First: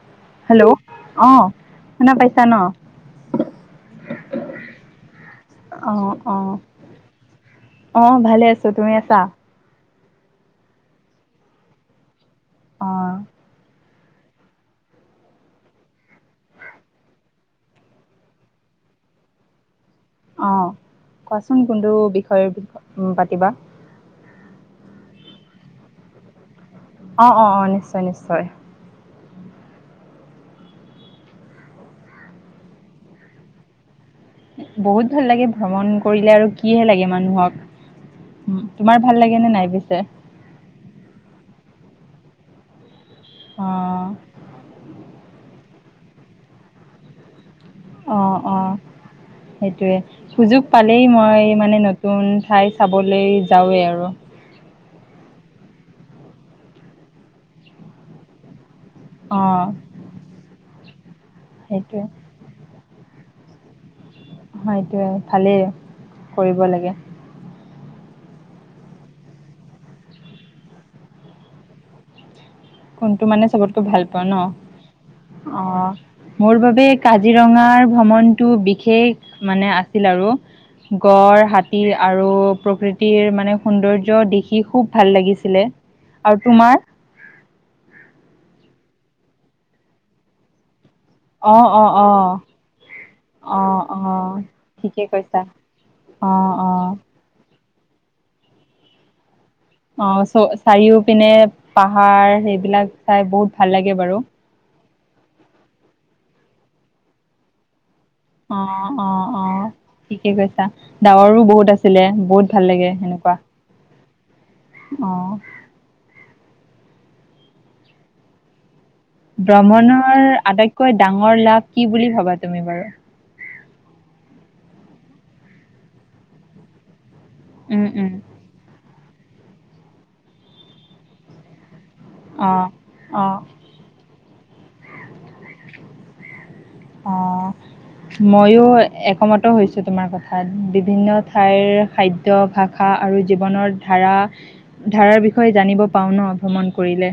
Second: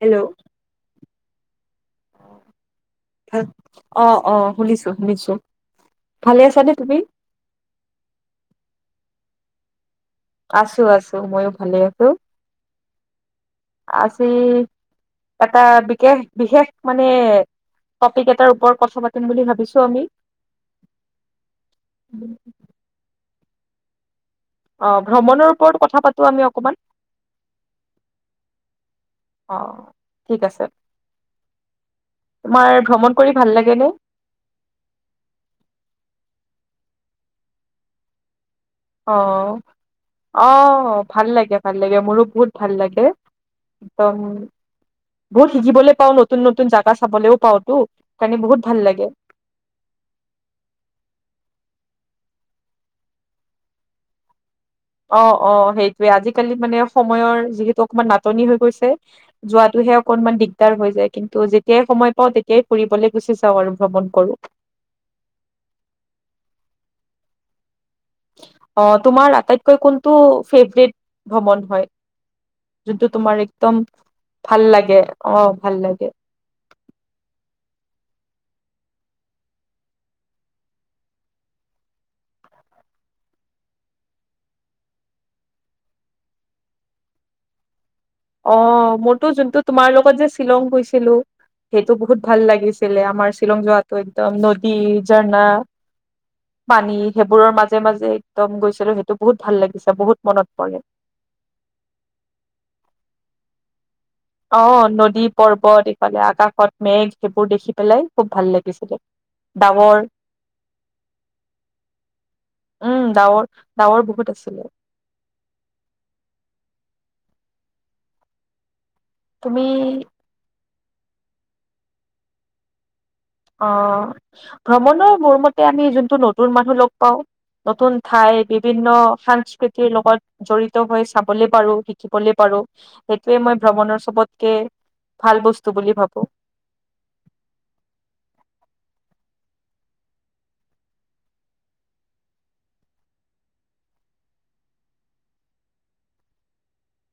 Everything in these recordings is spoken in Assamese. হেলৌ! হেলৌ অঁ! শুনা পাইছা ন। ভাল অঁ অঁ শুনিছোঁ শুনিছোঁ। ভালে আছানে তুমি? অঁ ভালে আছো তুমি আছা? আছোঁ আছোঁ মইও ভালে আছোঁ। অঁ! আজি এটা বিশেষ বিশেষ মানে- টপিক এটাৰ ওপৰত কথা পাতিম বুলি ভাবিছোঁ আমি। অঁ কোৱাচোন কোনটো বিষয়ত পাতিবা। অঁ ভ্ৰমণৰ ওপৰত কথা পাতো আমি অকমান- অঁ অঁ অঁ, নিশ্চয়, নিশ্চয়। অঁ, ঠিক আছে। তোমাৰ ভ্ৰমণ কৰি ভাল লাগে নে? বহুত ভাল লাগে ভ্ৰমণ কৰিলে আৰু কি হে লাগে মানুহক? উম, তোমাৰ ভাল লাগে নে নাই পিছে? অ‌ঁ' ভাল লাগে, ভাল লাগে মোৰো বহুত ভাল লাগে, অ একদম- বহুত শিকিবলৈ পাওঁ, নতুন-নতুন জাগা চাবলেও পাওঁ। অঁ অঁ। সেইটোৱে, সুযোগ পালেই মই মানে নতুন ঠাই চাবলেই যাওঁৱে আৰু। অঁ অঁ সেইটোৱে আজিকালি মানে সময়ৰ যিহেতু অকমান নাটনি হৈ গৈছে। অ যোৱাটোহে অকনমান দিগদাৰ হৈ যায়। কিন্তু, যেতিয়াই সেইটোৱে সময় পাওঁ তেত- তিয়াই ফুৰিবলে গুচি যাওঁ আৰু ভ্ৰমণ কৰোঁ। হয়, এইটোৱে ভালেই কৰিব লাগে। অঁ তোমাৰ আটাইতকৈ কোনটো ফেভৰেট ভ্ৰমণ হয়? যোনটো কোনটো মানে তোমাৰ চবতকৈ একদম ভাল পাওঁ ন ভাল লাগে, অ' ভাল লাগে? মোৰ বাবে কাজিৰঙাৰ ভ্ৰমণটো বিশেষ মানে আছিল আৰু। গড়, হাতী আৰু প্ৰকৃতিৰ মানে সৌন্দৰ্য দেখি খুব ভাল লাগিছিলে। আৰু তোমাৰ? অঁ মোৰটো যোনটো তোমাৰ লগত যে শ্বিলং গৈছিলোঁ। অ', অ', সেইটো বহুত অ', ভাল লাগিছিলে, আমাৰ শ্বিলং অ', যোৱাতো একদম নদী, ঝৰ্ণা- অঁ অঁ। পানী সেইবোৰৰ মাজে মাজে এক্দম গৈছিলো সেইটো বহুত ভাল লাগিছিল। অঁ চ চাৰিও পিনে পাহাৰ সেইবিলাক চাই বহুত ভাল লাগে বাৰু। অঁ নদী, পৰ্বত এইফালে আকাশত মেঘ সেইবোৰ দেখি পেলাই। খুব ভাল অঁ লাগিছিলে অঁ অঁ, ডাৱৰ ঠিকে কৈছা, ডাৱৰো বহুত আছিলে বহুত ভাল লাগে উম সেনেকুৱা। ডাৱৰ ডাৱৰ বহুত আছিলে। অঁ' তুমি ভ্ৰমণৰ আটাইতকৈ ডাঙৰ লাভ কি বুলি ভাবা তুমি বাৰু? অঁ ভ্ৰমণৰ মোৰ মতে আমি যোনটো নতুন মানুহ লগ পাওঁ উম, নতুন উম। ঠাইত- বিভিন্ন সাংস্কৃতিৰ লগত জড়িত হৈ চাবলে পাৰো- শিকিবলে পাৰো। অ', অ', সেইটোৱে মই ভ্ৰমণৰ চবতকে ভাল বস্তু বুলি ভাবো। অঁ' ময়ো- একমত হৈছোঁ তোমাৰ কথাত। বিভিন্ন ঠাইৰ খাদ্য ভাষা আৰু জীৱনৰ- ধাৰা, ধাৰাৰ বিষয়ে জানিব পাওঁ ন ভ্ৰমণ কৰিলে।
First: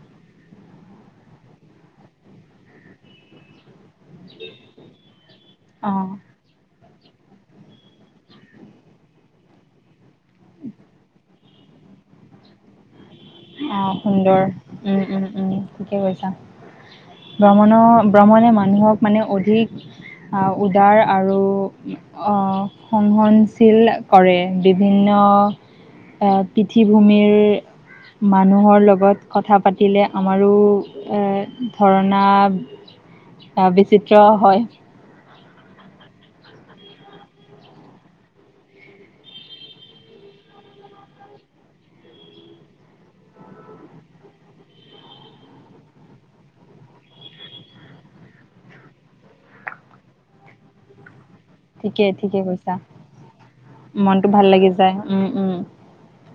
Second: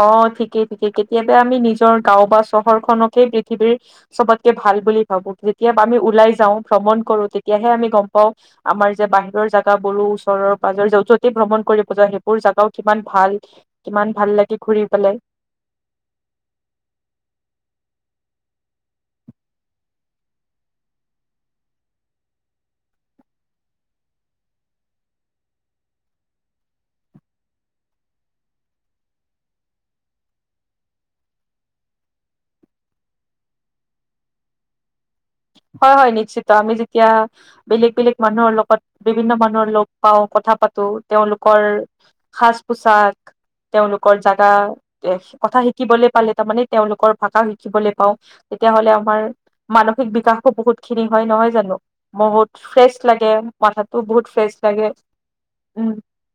অঁ ঠিকেই ঠিকেই, কেতিয়াবা আমি নিজৰ গাও বা চহৰখনকে পৃথিৱীৰ- চবতকে ভাল বুলি ভাবো, যেতিয়া আমি অ', ওলাই যাওঁ ভ্ৰমণ কৰো তেতিয়াহে আমি গম পাওঁ- আমাৰ যে বাহিৰৰ জাগাবোৰো ওচৰৰ পাজৰ যে যতি ভ্ৰমণ কৰিব যা সেইবোৰ জাগাও কিমান ভাল। অঁ কিমান ভাল সুন্দৰ। লাগে ঘূৰি উম পেলাই উম উম' ঠিকে কৈছা। ভ্ৰমণৰ ভ্ৰমণে মানুহক মানে অধিক- অঁ' উদাৰ আৰু- অঁ' সংহনশীল কৰে বিভিন্ন- এ পৃঠিভূমিৰ- মানুহৰ লগত কথা পাতিলে আমাৰো এ ধৰ্ণা- চা বিচিত্ৰ হয়। হয় হয়, নিশ্চিত। আমি যেতিয়া- বেলেগ বেলেগ মানুহৰ লগত। বিভিন্ন মানুহৰ লগ পাওঁ, কথা পাতো। তেওঁলোকৰ সাজ-পোছাক। তেওঁলোকৰ জেগা। এ কথা শিকিবলৈ পালে, তাৰমানে তেওঁলোকৰ ভাষা শিকিবলৈ পাওঁ। তেতিয়াাহ'লে আমাৰ মানসিক বিকাশো বহুত খিনি হয় নহয় জানো? ঠিকে ঠিকে বহুত কৈছা ফ্ৰেচ লাগে, মাথাটো মনটো বহুত ভাল ফ্ৰেচ লাগি লাগে। যায় উম উম।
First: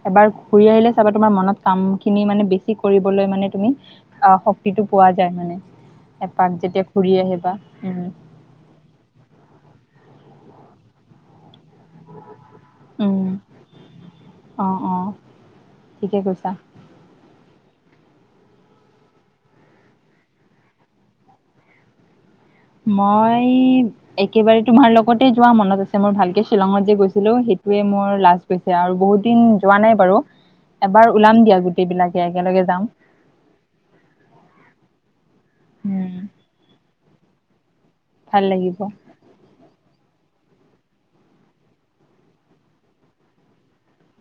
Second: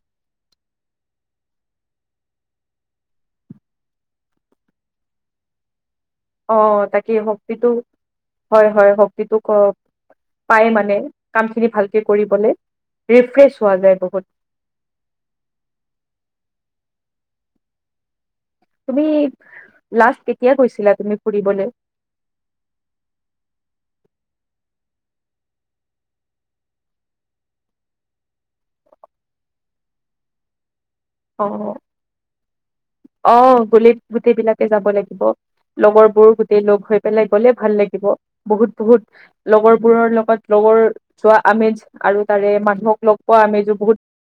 এবাৰ ঘূৰি আহিলে চাবা তোমাৰ মনত কামখিনি মানে বেছি কৰিবলৈ মানে তুমি অঁ, শক্তিটো পোৱা যায়। মানে, অ এপাক যেতিয়া তাকে ঘুৰি আহিবা, শক্তিটো উম। হয়, হয়। শক্তিটোক অ পাই মানে। কামখিনি ভালকে কৰিবলে ৰিফ্ৰেছ হোৱা যায় বহুত। অঁ, অঁ ঠিকে কৈছা। তুমি, লাষ্ট কেতিয়া গৈছিলা তুমি ফুৰিবলে? মই একেবাৰে তোমাৰ লগতে যোৱা মনত আছে। মোৰ ভালকে শ্বিলঙত যে গৈছিলো সেইটোৱে মোৰ লাষ্ট গৈছে। আৰু বহুত দিন যোৱা নাই বাৰু এবাৰ ওলাম দিয়া গোটেই বিলাকে একেলগে যাম। অঁ, গ'লে গোটেই বিলাকে যাব লাগিব লগৰ উম, বোৰ গোট সেই লগ হৈ পেলাই গলে ভাল লাগিব। ভাল বহুত লাগিব বহুত লগৰবোৰৰ লগত লগৰ যোৱা আমেজ আৰু তাৰে মানুহক লগ পোৱা আমেজো বহুত